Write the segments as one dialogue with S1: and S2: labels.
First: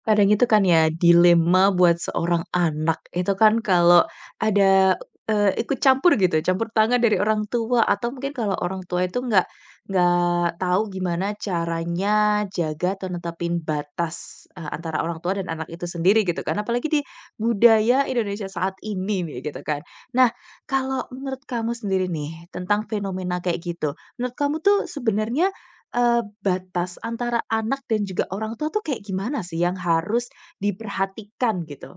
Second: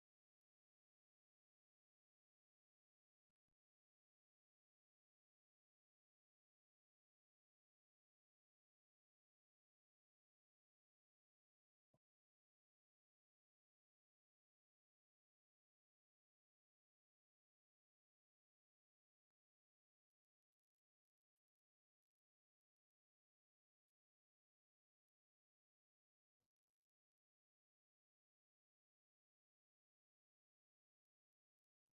S1: Kadang itu kan ya dilema buat seorang anak itu kan kalau ada, ikut campur gitu, campur tangan dari orang tua atau mungkin kalau orang tua itu nggak tahu gimana caranya jaga atau netepin batas, antara orang tua dan anak itu sendiri gitu kan, apalagi di budaya Indonesia saat ini nih gitu kan. Nah, kalau menurut kamu sendiri nih tentang fenomena kayak gitu, menurut kamu tuh sebenarnya batas antara anak dan juga orang tua tuh kayak gimana sih yang harus diperhatikan gitu?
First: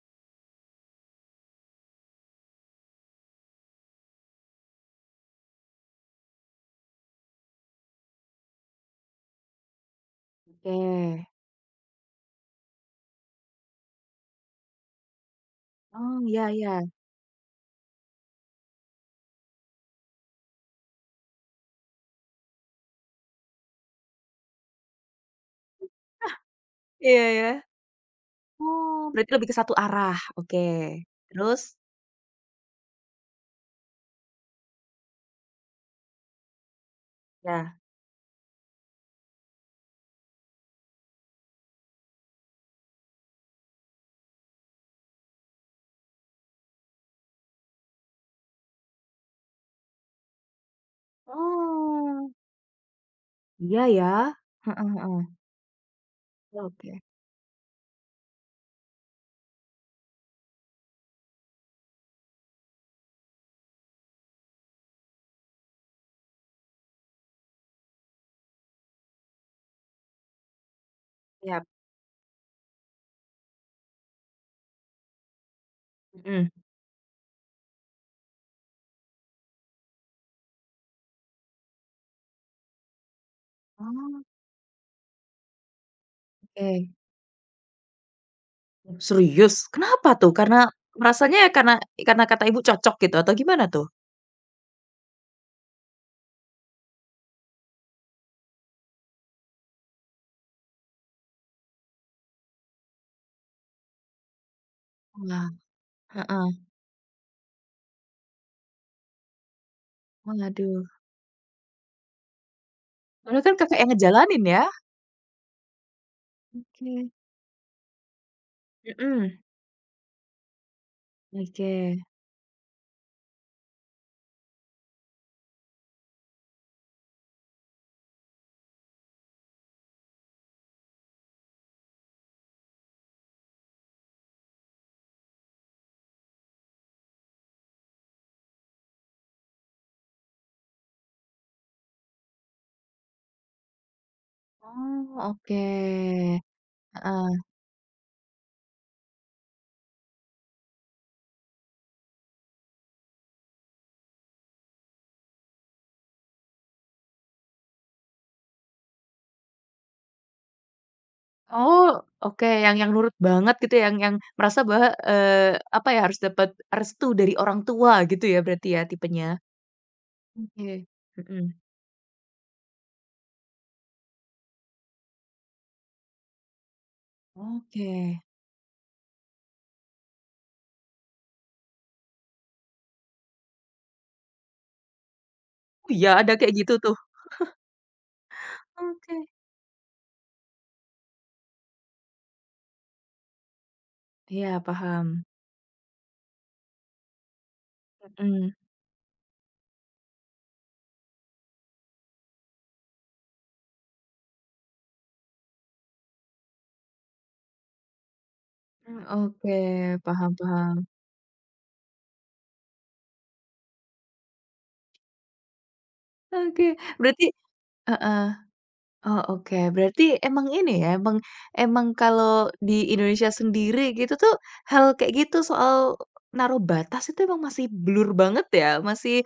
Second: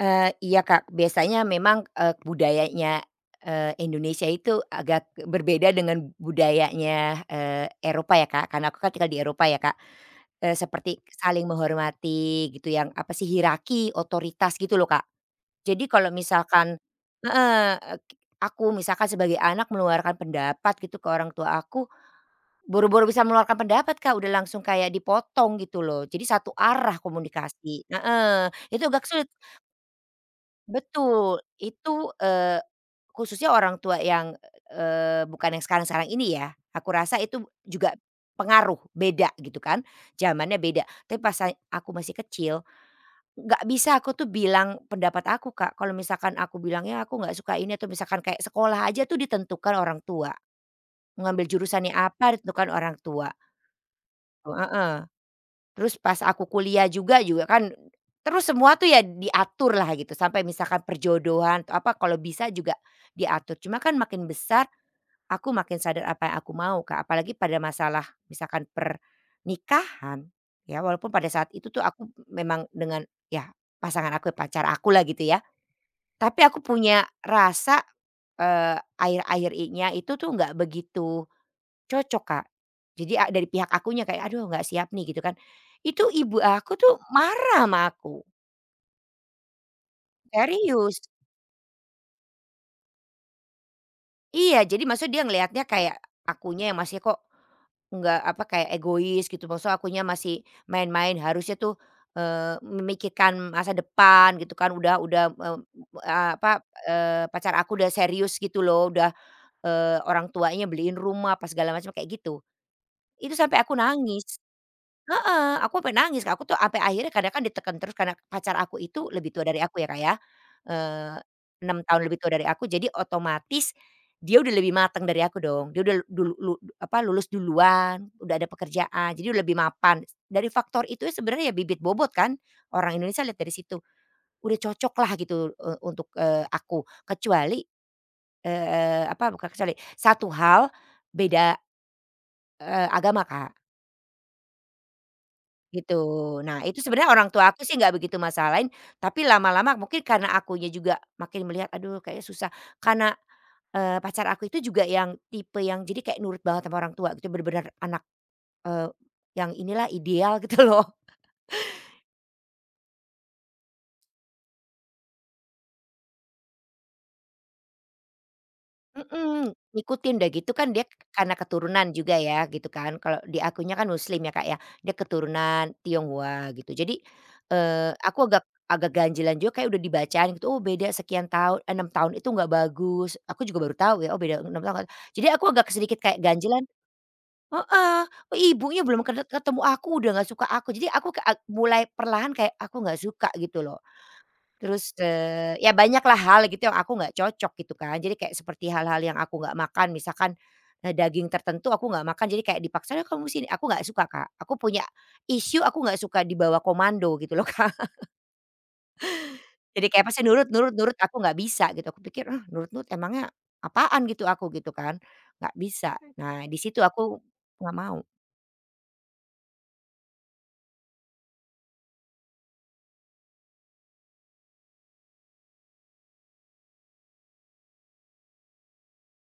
S2: Iya Kak, biasanya memang, budayanya, Indonesia itu agak berbeda dengan budayanya, Eropa ya Kak, karena aku kan tinggal di Eropa ya Kak,
S1: Oke.
S2: seperti saling menghormati gitu yang apa sih, hierarki, otoritas gitu loh Kak. Jadi kalau
S1: Oh, iya iya.
S2: misalkan heeh, aku misalkan sebagai anak meluarkan pendapat gitu ke orang tua aku, boro-boro bisa meluarkan pendapat Kak, udah langsung kayak dipotong gitu loh, jadi
S1: Ah,
S2: satu arah
S1: iya ya.
S2: komunikasi heeh, itu
S1: Oh,
S2: agak sulit.
S1: berarti lebih ke satu arah, oke.
S2: Betul,
S1: Terus?
S2: itu, khususnya orang tua yang, bukan yang sekarang-sekarang ini ya, aku rasa itu
S1: Ya.
S2: juga pengaruh, beda gitu kan, zamannya beda. Tapi pas aku masih kecil, nggak bisa aku tuh bilang pendapat aku, Kak. Kalau misalkan aku bilangnya aku nggak suka ini atau misalkan kayak sekolah aja tuh ditentukan orang tua, mengambil jurusannya
S1: Oh.
S2: apa ditentukan orang tua.
S1: Iya ya. Heeh heeh.
S2: Terus pas aku kuliah
S1: Oke.
S2: juga juga kan terus semua tuh ya diatur lah gitu sampai misalkan perjodohan atau apa kalau bisa juga diatur. Cuma kan makin besar aku makin sadar apa yang aku mau Kak, apalagi pada masalah misalkan pernikahan ya walaupun pada saat
S1: Siap,
S2: itu tuh aku memang dengan ya pasangan aku, pacar aku lah gitu ya. Tapi
S1: mhm.
S2: aku punya rasa, akhir-akhir itu tuh nggak begitu cocok, Kak. Jadi dari pihak akunya
S1: Oh.
S2: kayak, "Aduh nggak siap nih," gitu kan. Itu ibu aku
S1: Oke.
S2: tuh marah sama aku,
S1: Serius? Kenapa tuh? Karena
S2: serius.
S1: merasanya ya karena kata ibu cocok gitu atau gimana tuh?
S2: Iya, jadi maksudnya dia ngelihatnya kayak akunya yang masih kok nggak apa, kayak egois gitu, maksudnya akunya masih main-main, harusnya tuh, memikirkan masa depan gitu kan, udah,
S1: Wah.
S2: eee,
S1: Heeh.
S2: apa, pacar aku udah serius gitu loh, udah, orang tuanya
S1: Waduh.
S2: beliin rumah apa segala macam kayak gitu. Itu
S1: Padahal kan
S2: sampai aku
S1: Kakak yang
S2: nangis.
S1: ngejalanin ya?
S2: Heeh, aku sampai nangis Kak, aku tuh sampai
S1: Oke.
S2: akhirnya kadang kan ditekan terus karena pacar aku itu lebih
S1: Mhm,
S2: tua dari aku ya Kak ya, eee, 6
S1: oke.
S2: tahun lebih tua dari aku jadi otomatis dia udah lebih matang dari aku dong, dia udah lulus duluan, udah ada pekerjaan, jadi udah lebih mapan. Dari faktor itu ya sebenarnya ya bibit bobot kan, orang Indonesia lihat dari situ, udah cocok lah gitu, untuk, aku kecuali, eee, apa bukan kecuali, satu hal beda, agama Kak.
S1: Oh, oke,
S2: Gitu. Nah, itu sebenarnya orang
S1: heeh.
S2: tua aku sih nggak begitu masalahin, tapi lama-lama mungkin karena akunya juga makin melihat, aduh kayaknya susah. Karena, pacar aku itu juga yang tipe yang jadi kayak nurut banget sama orang tua gitu, bener-bener anak, eee, yang inilah ideal gitu loh.
S1: Oh, oke, yang nurut banget gitu, ya, yang merasa bahwa, apa ya, harus dapat restu dari orang tua gitu ya berarti ya tipenya?
S2: Mhm, ngikutin udah gitu kan dia
S1: Oke,
S2: karena
S1: mhm,
S2: keturunan juga ya gitu kan, kalau di akunya kan muslim ya, Kak, ya, dia keturunan Tionghoa gitu. Jadi,
S1: oke.
S2: aku agak agak ganjilan juga kayak udah dibacaan gitu, "Oh beda sekian tahun, 6 tahun itu nggak bagus." Aku juga baru tahu ya, "Oh beda 6 tahun." Jadi aku agak
S1: Oh
S2: sedikit
S1: iya,
S2: kayak
S1: ada kayak
S2: ganjilan
S1: gitu tuh?
S2: heeh, "Oh ibunya belum
S1: Oke,
S2: ketemu aku udah nggak suka aku." Jadi aku ka mulai perlahan kayak aku nggak suka gitu loh.
S1: iya
S2: Terus,
S1: paham,
S2: ya banyaklah hal gitu yang aku nggak cocok gitu kan. Jadi kayak
S1: mhm,
S2: seperti hal-hal yang aku nggak makan misalkan, daging tertentu aku nggak makan jadi kayak dipaksa, "Ya kamu sini," aku nggak suka, Kak. Aku punya issue aku nggak suka dibawa komando gitu loh, Kak.
S1: mmm, oke,
S2: Jadi kayak pasti
S1: paham
S2: nurut nurut
S1: paham.
S2: nurut aku nggak bisa gitu. Aku pikir, "Ah nurut nurut emangnya apaan gitu aku," gitu kan. Nggak bisa. Nah di
S1: Oke,
S2: situ aku
S1: berarti
S2: nggak mau.
S1: heeh. Oh, oke. Berarti emang ini ya, emang emang kalau di Indonesia sendiri gitu tuh, hal kayak gitu soal naruh batas itu emang masih blur banget ya? Masih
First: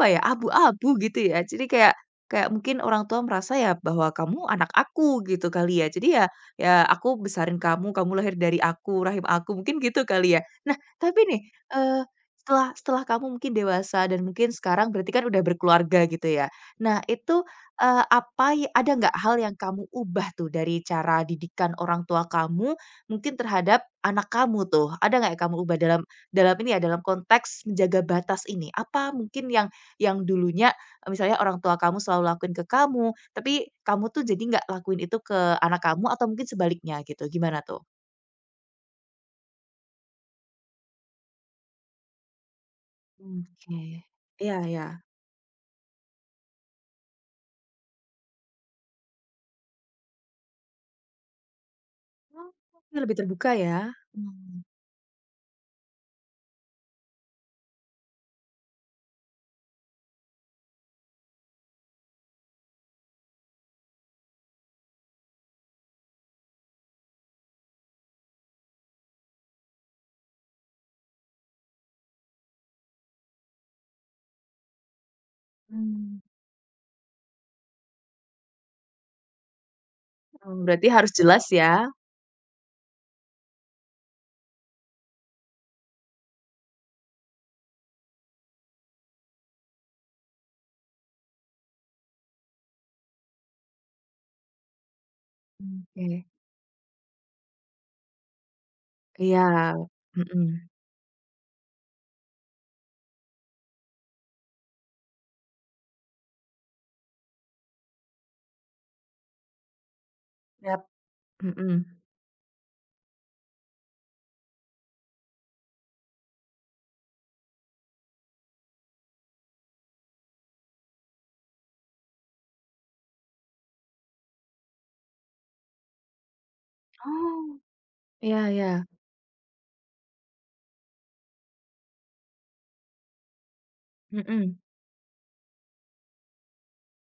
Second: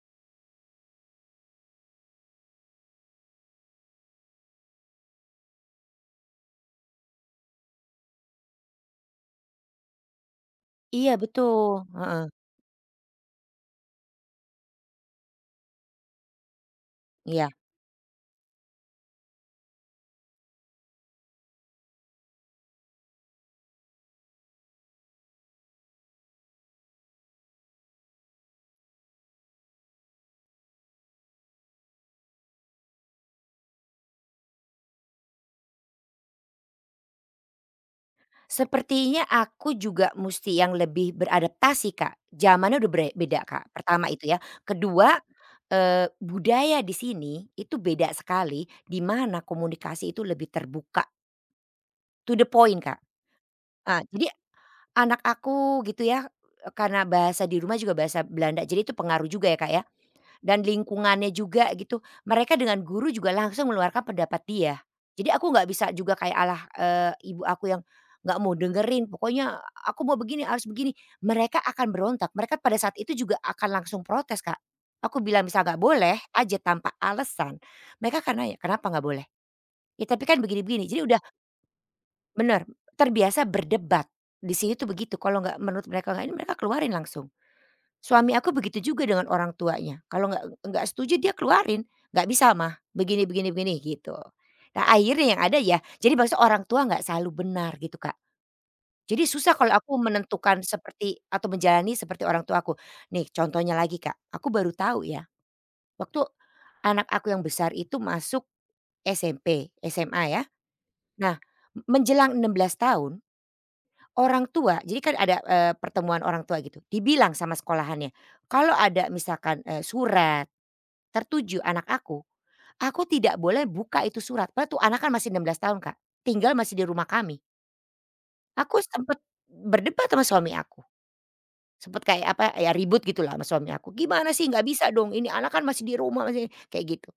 S1: apa ya, abu-abu gitu ya. Jadi kayak kayak mungkin orang tua merasa ya bahwa kamu anak aku gitu kali ya. Jadi ya ya aku besarin kamu, kamu lahir dari aku, rahim aku, mungkin gitu kali ya. Nah,
S2: Iya
S1: tapi nih,
S2: betul,
S1: eee,
S2: heeh,
S1: setelah setelah kamu mungkin dewasa dan mungkin sekarang berarti kan udah berkeluarga gitu ya. Nah itu,
S2: iya.
S1: apa ya ada nggak hal yang kamu ubah tuh dari cara didikan orang tua kamu mungkin terhadap anak kamu tuh? Ada nggak yang kamu ubah dalam dalam ini ya, dalam konteks menjaga batas ini? Apa mungkin yang dulunya, misalnya orang tua kamu selalu lakuin ke kamu, tapi kamu tuh jadi nggak lakuin itu ke anak kamu atau mungkin sebaliknya gitu, gimana tuh?
S2: Sepertinya aku juga musti yang lebih beradaptasi, Kak. Zamannya udah beda, Kak,
S1: Oke.
S2: pertama itu ya.
S1: Iya ya.
S2: Kedua, budaya di sini itu beda sekali, di mana komunikasi itu lebih terbuka, to the point,
S1: Oh,
S2: Kak.
S1: lebih terbuka ya?
S2: Ah, jadi
S1: Mmm.
S2: anak aku gitu ya, karena bahasa di rumah juga bahasa Belanda, jadi itu pengaruh juga ya, Kak, ya. Dan lingkungannya juga gitu, mereka dengan guru juga langsung mengeluarkan pendapat dia. Jadi aku nggak bisa juga kayak alah, ibu aku yang nggak mau dengerin, pokoknya aku mau begini, harus begini. Mereka akan berontak, mereka pada saat itu juga akan langsung protes, Kak. Aku bilang bisa nggak
S1: Mmm.
S2: boleh aja tanpa alasan, mereka akan nanya, "Kenapa nggak boleh?" "Ya tapi kan
S1: Mmm,
S2: begini-begini."
S1: berarti
S2: Jadi
S1: harus
S2: udah
S1: jelas ya?
S2: bener, terbiasa berdebat, di sini tuh begitu, kalau nggak menurut mereka nggak ini, mereka keluarin langsung. Suami aku begitu juga dengan orang tuanya, kalau nggak setuju dia keluarin, "Nggak bisa Mah, begini begini begini," gitu. Nah akhirnya yang ada ya jadi
S1: Oke.
S2: maksudnya orang tua nggak selalu benar gitu, Kak. Jadi
S1: Iya,
S2: susah kalau aku menentukan
S1: mhm.
S2: seperti atau menjalani seperti orang tua aku. Nih contohnya lagi, Kak, aku baru tahu ya waktu anak aku yang besar itu masuk SMP, SMA ya.
S1: Yap.
S2: Nah
S1: Mhm.
S2: menjelang 16 tahun, orang tua jadi kan ada, pertemuan orang tua gitu, dibilang sama sekolahannya, kalau ada misalkan, surat tertuju anak aku tidak boleh buka itu surat, padahal tuh anak kan masih 16 tahun, Kak, tinggal masih di rumah kami.
S1: Oh, iya
S2: Aku
S1: iya.
S2: sempet berdebat sama suami aku, sempet kayak apa ya ribut gitu lah sama suami aku, "Gimana sih
S1: Mhm.
S2: nggak bisa dong ini anak kan masih di rumah masih" kayak gitu.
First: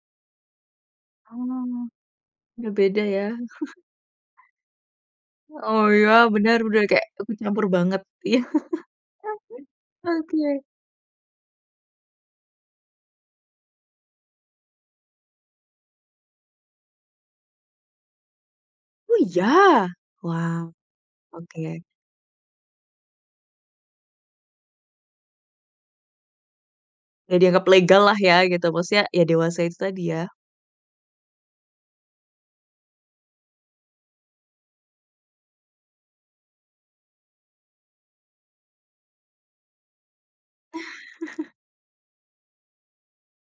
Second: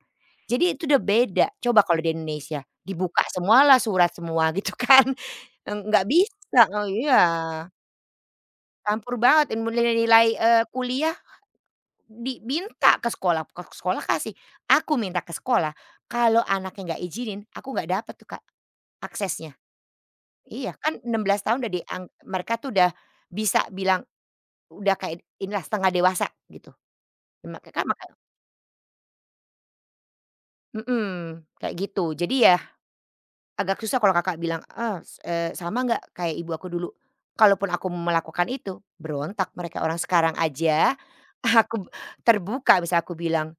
S2: Jadi itu udah beda, coba
S1: Oh,
S2: kalau di Indonesia
S1: udah beda ya?
S2: dibuka semualah surat semua gitu kan,
S1: Oh
S2: nggak
S1: iya benar
S2: bisa
S1: udah
S2: oh
S1: kayak
S2: iya,
S1: aku campur banget. Iya.
S2: campur banget nilai-nilai,
S1: Oke.
S2: kuliah. Di minta ke sekolah kasih, aku minta ke sekolah, kalau anaknya nggak izinin, aku nggak dapet tuh, Kak,
S1: Oh iya?
S2: aksesnya.
S1: Wah,
S2: Iya, kan enam belas
S1: oke.
S2: tahun udah mereka tuh udah bisa bilang, udah kayak inilah setengah dewasa gitu.
S1: Nggak dianggap
S2: Maka kan
S1: legal
S2: maka
S1: lah ya gitu, maksudnya ya dewasa itu tadi ya?
S2: mhm, kayak gitu. Jadi ya agak susah kalau Kakak bilang, "Ah, sama nggak kayak ibu aku dulu?" Kalaupun aku melakukan itu, berontak mereka. Orang sekarang aja aku terbuka, bisa aku bilang,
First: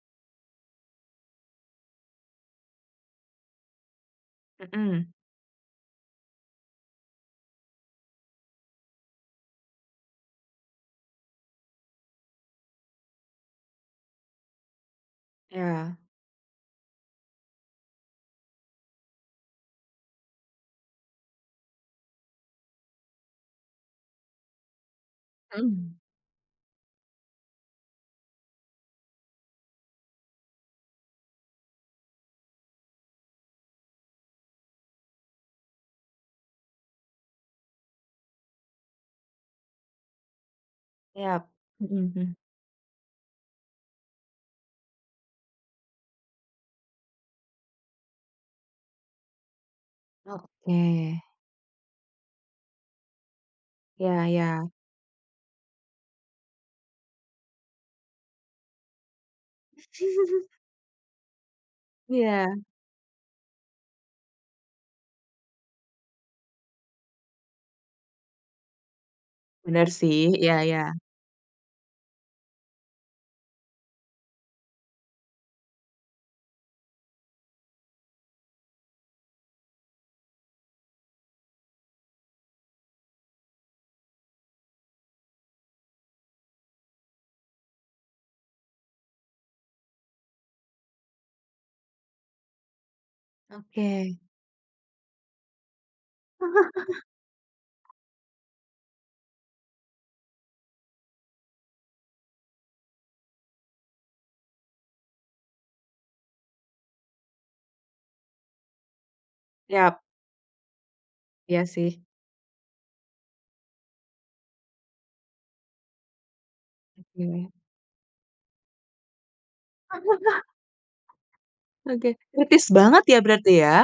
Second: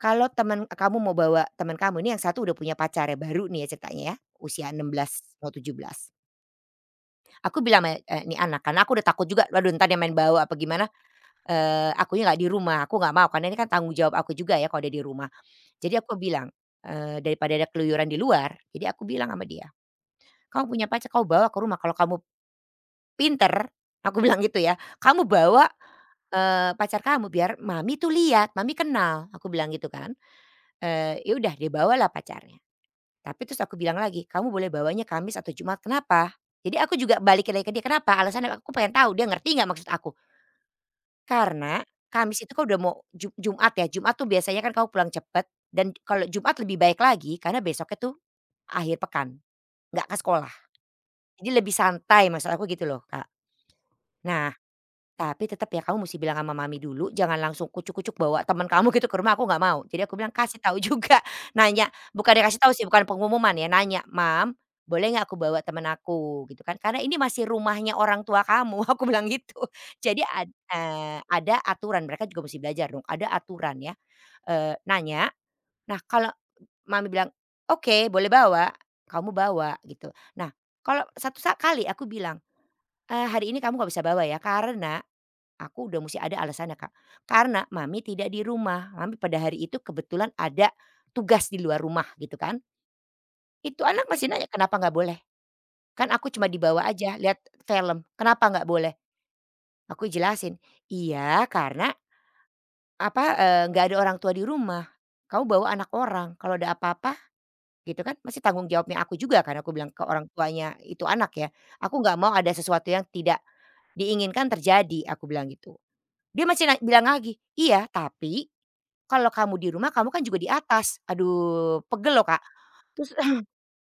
S2: kalau teman kamu mau bawa teman kamu ini yang satu udah punya pacar ya, baru nih ya ceritanya ya, usia enam
S1: Mhm,
S2: belas mau 17. Aku bilang sama, nih anak karena aku udah takut juga, waduh entar dia main bawa apa gimana, akunya nggak di rumah, aku nggak mau karena ini kan tanggung jawab aku juga ya kalau dia di rumah. Jadi
S1: ya.
S2: aku bilang, daripada ada keluyuran di luar, jadi aku bilang sama dia, "Kamu punya pacar kamu bawa ke rumah, kalau kamu pinter," aku bilang gitu ya, "kamu bawa,
S1: Mhm.
S2: pacar kamu biar mami tuh lihat, mami kenal," aku bilang gitu kan. Ya udah dia bawalah pacarnya. Tapi terus aku bilang lagi, "Kamu boleh bawanya Kamis atau Jumat." "Kenapa?" Jadi aku juga balikin lagi ke dia, "Kenapa?" Alasannya aku pengen tahu dia ngerti nggak maksud aku.
S1: Siap.
S2: Karena
S1: Mhm, mhm.
S2: Kamis itu kan udah mau Jumat ya, Jumat tuh biasanya kan kamu pulang cepet dan kalau Jumat lebih baik lagi karena besoknya tuh akhir pekan, nggak ke sekolah.
S1: Oke,
S2: Jadi lebih santai maksud aku gitu loh, Kak.
S1: ya
S2: Nah
S1: ya.
S2: tapi tetap ya kamu mesti bilang sama mami dulu, jangan langsung kucuk-kucuk bawa teman kamu gitu ke rumah, aku nggak mau. Jadi aku bilang kasih tahu juga, nanya, bukan
S1: Iya,
S2: dikasih tahu sih, bukan pengumuman ya, nanya, "Mam, boleh nggak aku bawa teman aku?" Gitu kan, "Karena ini masih rumahnya orang tua kamu," aku bilang gitu.
S1: bener sih,
S2: Jadi
S1: iya iya.
S2: ada aturan, mereka juga mesti belajar dong, ada aturan ya. Nanya, nah kalau mami bilang, "Oke, boleh bawa," kamu bawa gitu. Nah, kalau satu sa kali aku bilang, "Hari ini kamu nggak bisa bawa ya, karena" aku udah mesti ada alasannya, Kak. Karena mami tidak di rumah, mami pada hari itu kebetulan ada tugas di luar rumah gitu kan. Itu
S1: Oke,
S2: anak masih mhm nanya, "Kenapa nggak boleh?" Kan aku cuma dibawa aja lihat film, "Kenapa nggak boleh?" Aku jelasin, "Iya karena apa, nggak ada orang tua di rumah, kamu bawa anak orang, kalau ada apa-apa gitu kan masih tanggung jawabnya aku juga kan," aku bilang ke
S1: siap,
S2: orang tuanya itu anak ya.
S1: iya
S2: "Aku
S1: sih.
S2: nggak mau ada sesuatu yang tidak diinginkan terjadi," aku bilang gitu. Dia masih bilang lagi,
S1: Oke.
S2: "Iya tapi" kalau kamu di rumah, kamu kan juga di atas. Aduh,
S1: Oke,
S2: pegel loh, Kak.
S1: kritis banget
S2: Terus
S1: ya?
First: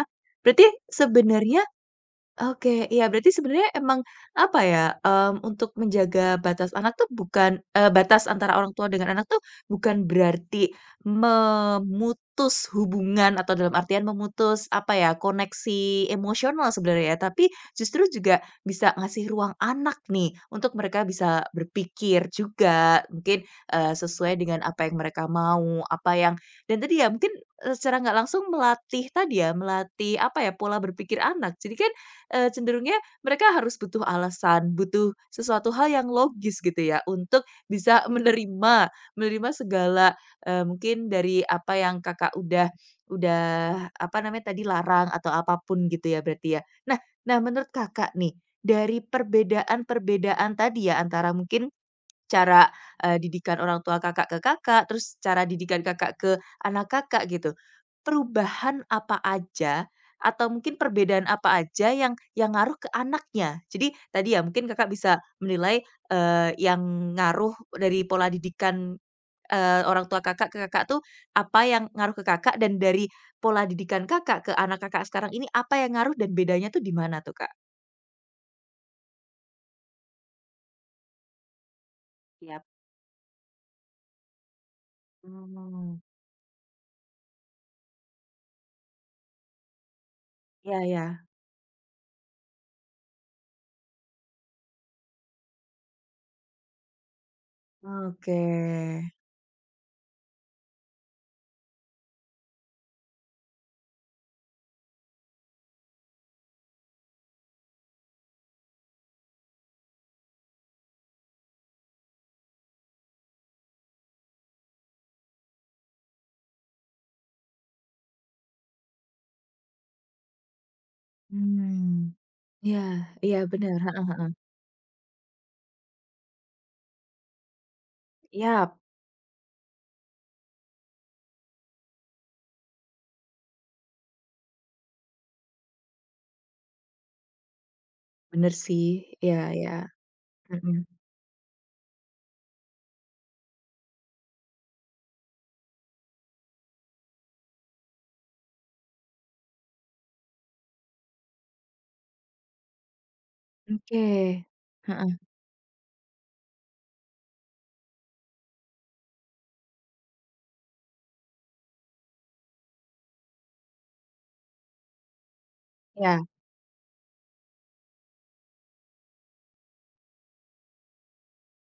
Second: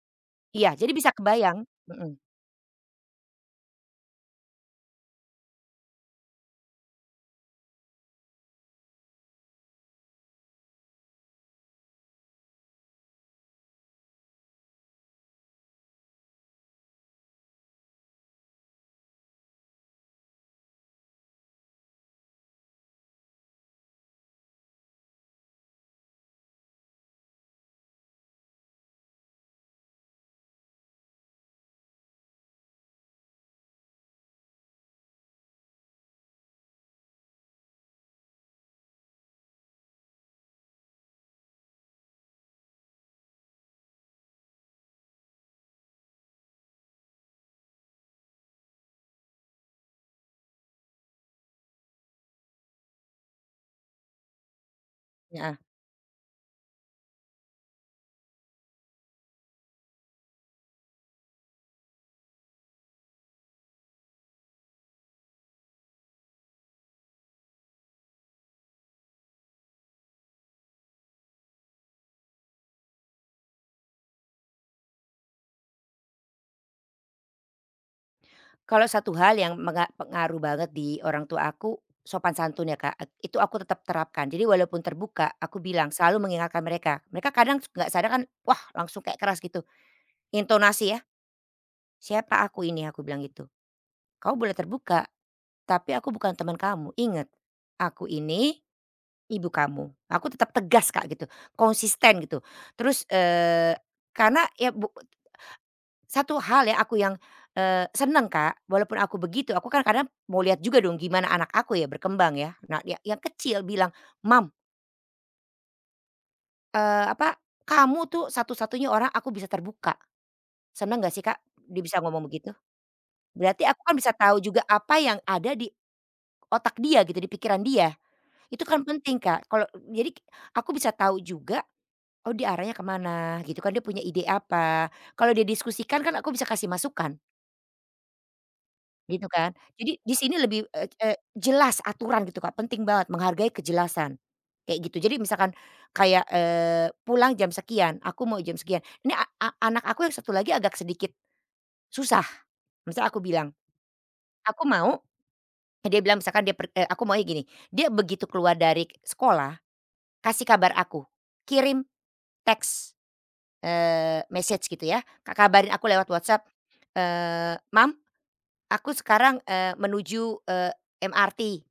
S1: Berarti
S2: iya, jadi bisa
S1: sebenarnya
S2: kebayang mhm,
S1: oke, iya berarti sebenarnya emang apa ya, mmm, untuk menjaga batas anak tuh bukan batas antara orang tua dengan anak tuh bukan berarti memutus hubungan atau dalam artian memutus apa ya, koneksi emosional sebenarnya ya, tapi justru juga bisa ngasih ruang anak nih untuk mereka bisa berpikir juga mungkin, sesuai dengan apa yang mereka mau, apa yang dan tadi ya mungkin, secara nggak langsung melatih tadi ya, melatih apa ya, pola berpikir anak. Jadi kan cenderungnya mereka harus butuh alasan, butuh sesuatu hal yang logis gitu ya untuk bisa menerima menerima segala, mungkin dari apa yang Kakak udah apa namanya tadi larang atau apapun gitu ya berarti ya. Nah nah menurut Kakak nih, dari perbedaan-perbedaan tadi ya antara mungkin cara, didikan orang tua Kakak ke Kakak, terus cara
S2: heeh.
S1: didikan Kakak ke anak Kakak gitu. Perubahan apa aja atau mungkin perbedaan apa aja yang ngaruh ke anaknya? Jadi tadi ya mungkin Kakak bisa menilai, yang ngaruh dari pola didikan, orang tua Kakak ke Kakak tuh apa yang ngaruh ke Kakak dan dari pola didikan Kakak ke anak Kakak sekarang ini apa yang ngaruh dan bedanya tuh di mana tuh, Kak?
S2: Kalau satu hal yang pengaruh banget di orang tua aku, sopan
S1: Yap,
S2: santun ya, Kak. Ek itu aku tetap terapkan. Jadi walaupun terbuka, aku bilang
S1: mmm.
S2: selalu mengingatkan mereka. Mereka kadang nggak sadar kan, wah langsung kayak keras gitu.
S1: Iya
S2: Intonasi ya,
S1: iya,
S2: "Siapa aku ini?" Aku bilang gitu. Kau boleh terbuka, tapi aku bukan teman kamu. Ingat, aku ini
S1: oke.
S2: ibu kamu. Aku tetap tegas, Kak, gitu, konsisten gitu. Terus, karena ya bu satu hal ya aku yang, seneng, Kak, walaupun aku begitu, aku kan kadang mau lihat juga dong gimana anak aku ya berkembang ya. Nah, ya yang kecil bilang, "Mom, eee, apa, kamu tuh satu-satunya orang aku bisa terbuka." Seneng nggak sih, Kak, dia bisa
S1: Mmm,
S2: ngomong begitu?
S1: iya iya
S2: Berarti
S1: bener,
S2: aku kan
S1: heeh,
S2: bisa tahu juga apa yang ada di otak dia gitu, di pikiran dia. Itu
S1: iya
S2: kan penting, Kak. Kalau jadi aku bisa tahu juga oh dia arahnya kemana, gitu kan, dia punya ide apa. Kalau dia diskusikan kan aku bisa kasih masukan
S1: bener sih,
S2: gitu
S1: iya
S2: kan.
S1: iya,
S2: Jadi di sini lebih,
S1: mhm,
S2: eee eee, jelas aturan gitu Kak, penting banget menghargai kejelasan, kayak gitu. Jadi misalkan kayak, pulang jam sekian, aku mau jam sekian. Ini a a anak aku yang satu lagi agak sedikit susah. Misal aku bilang,
S1: oke,
S2: "Aku mau"
S1: heeh,
S2: dia bilang misalkan aku maunya gini, dia begitu keluar dari sekolah kasih kabar aku, kirim teks. Message gitu ya, kabarin aku lewat
S1: iya
S2: WhatsApp, "Mom, aku sekarang, menuju, MRT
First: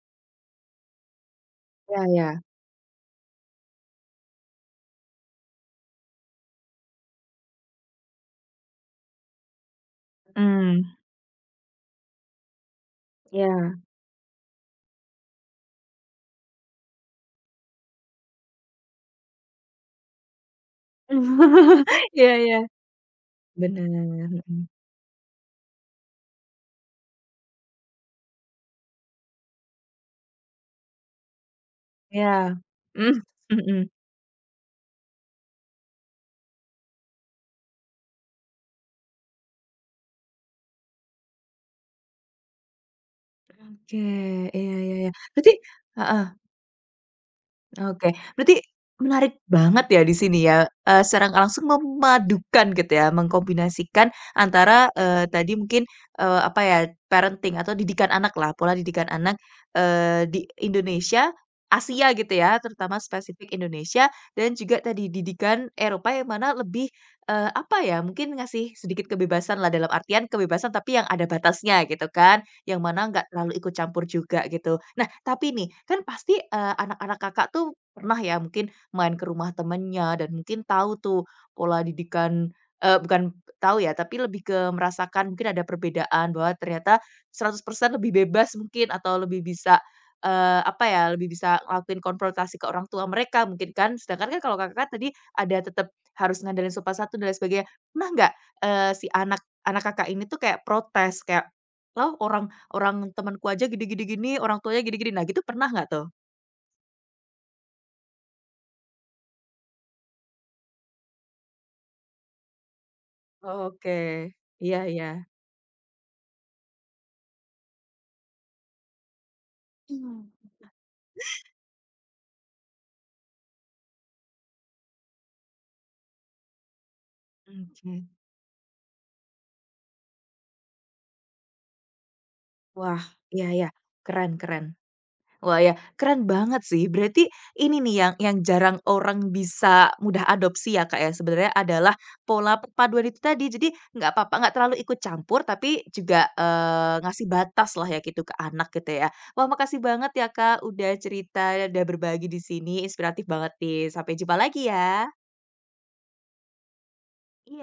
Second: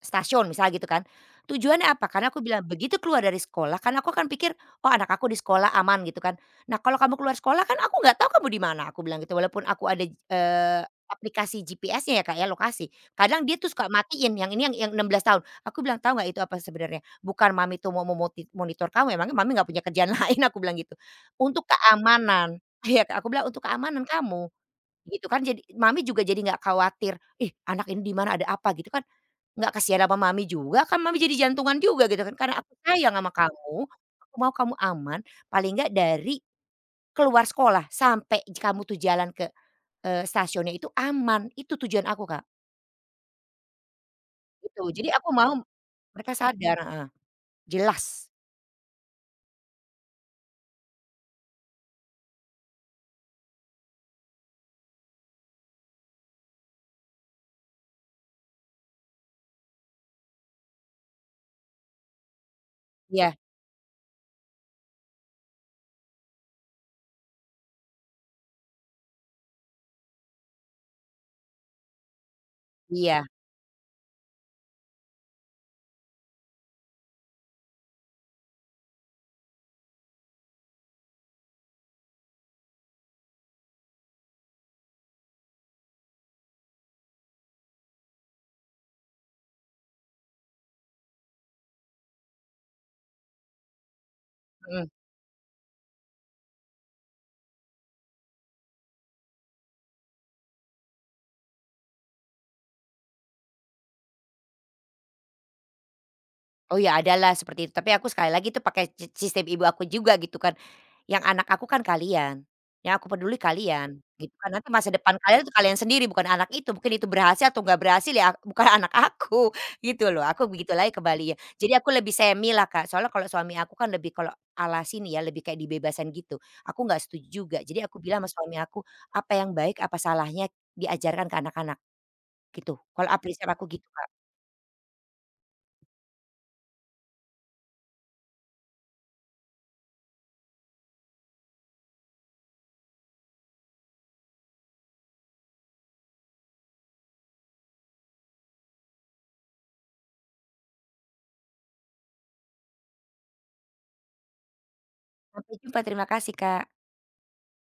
S2: stasiun misalnya gitu kan, tujuannya
S1: iya
S2: apa?
S1: iya,
S2: Karena aku bilang begitu keluar dari sekolah karena aku kan pikir, "Oh anak aku di sekolah aman," gitu kan. "Nah kalau kamu keluar sekolah kan aku nggak tahu kamu di mana," aku bilang gitu walaupun aku ada,
S1: mhm,
S2: aplikasi GPS-nya ya, kayak lokasi. Kadang dia tuh
S1: iya.
S2: suka matiin yang ini yang 16 tahun. Aku bilang, "Tahu nggak itu apa sebenarnya? Bukan mami tuh mau monitor kamu emangnya mami nggak punya kerjaan lain?" Aku bilang gitu. "Untuk
S1: Iya iya,
S2: keamanan" iya, aku bilang, "Untuk
S1: bener,
S2: keamanan kamu."
S1: mhm,
S2: Gitu kan jadi mami juga jadi nggak khawatir, "Ih anak ini di mana ada apa?" Gitu kan, nggak kasihan sama mami juga kan mami jadi jantungan juga gitu kan, karena
S1: iya,
S2: aku sayang
S1: mmm,
S2: sama
S1: mhm,
S2: kamu, aku mau kamu aman paling nggak dari keluar sekolah sampai kamu tuh jalan ke, stasiunnya itu aman, itu tujuan aku Kak,
S1: oke, iya
S2: gitu.
S1: iya iya,
S2: Jadi aku
S1: berarti
S2: mau
S1: heeh.
S2: mereka sadar heeh,
S1: Oke,
S2: jelas.
S1: berarti menarik banget ya di sini ya, secara nggak langsung memadukan gitu ya, mengkombinasikan antara, tadi mungkin, apa ya, parenting atau didikan anak lah, pola didikan anak, di Indonesia, Asia gitu ya, terutama
S2: Iya
S1: spesifik Indonesia dan juga tadi didikan Eropa yang mana lebih, apa ya, mungkin ngasih sedikit kebebasan lah dalam artian kebebasan tapi yang ada batasnya gitu kan. Yang mana nggak
S2: iya,
S1: terlalu ikut campur juga gitu. Nah, tapi nih, kan pasti, anak-anak Kakak tuh pernah ya mungkin main ke rumah temennya dan mungkin tahu tuh pola didikan bukan tahu ya, tapi lebih ke merasakan mungkin ada perbedaan bahwa ternyata 100% lebih bebas mungkin atau lebih bisa, apa ya, lebih bisa ngelakuin konfrontasi ke orang tua mereka mungkin kan. Sedangkan kan kalau
S2: mhm.
S1: Kakak tadi ada tetap harus ngandelin sopan satu dan lain sebagainya. Pernah nggak, si anak anak Kakak ini tuh kayak protes kayak, "Lah orang orang temanku aja gini gini gini, orang tuanya gini gini." Nah gitu pernah nggak tuh?
S2: Oh ya adalah seperti itu, tapi aku sekali lagi tuh pakai si sistem ibu aku juga gitu kan, yang anak aku kan kalian, yang aku peduli
S1: Oke.
S2: kalian gitu kan, nanti
S1: Iya
S2: masa
S1: iya.
S2: depan kalian itu kalian sendiri bukan anak itu, mungkin itu berhasil atau nggak berhasil ya bukan anak aku gitu
S1: Mmm,
S2: loh, aku begitu lagi ke Bali ya. Jadi aku lebih semi lah Kak, soalnya kalau suami aku kan lebih kalau ala sini ya, lebih kayak dibebasin gitu, aku nggak setuju juga. Jadi aku
S1: oke.
S2: bilang sama suami aku, apa yang baik, apa salahnya diajarkan ke anak-anak gitu,
S1: Wah,
S2: kalau prinsip
S1: iya iya.
S2: aku gitu Kak.
S1: Keren keren. Wah ya, keren banget sih. Berarti ini nih yang jarang orang bisa mudah adopsi ya, Kak, ya, sebenarnya adalah pola perpaduan itu tadi. Jadi nggak apa-apa, nggak terlalu ikut campur, tapi juga, ngasih batas lah ya gitu ke anak gitu ya. Wah makasih banget ya, Kak, udah cerita, udah berbagi di sini. Inspiratif banget nih. Sampai jumpa lagi ya.
S2: Sampai jumpa, terima kasih Kak.
S1: Iya.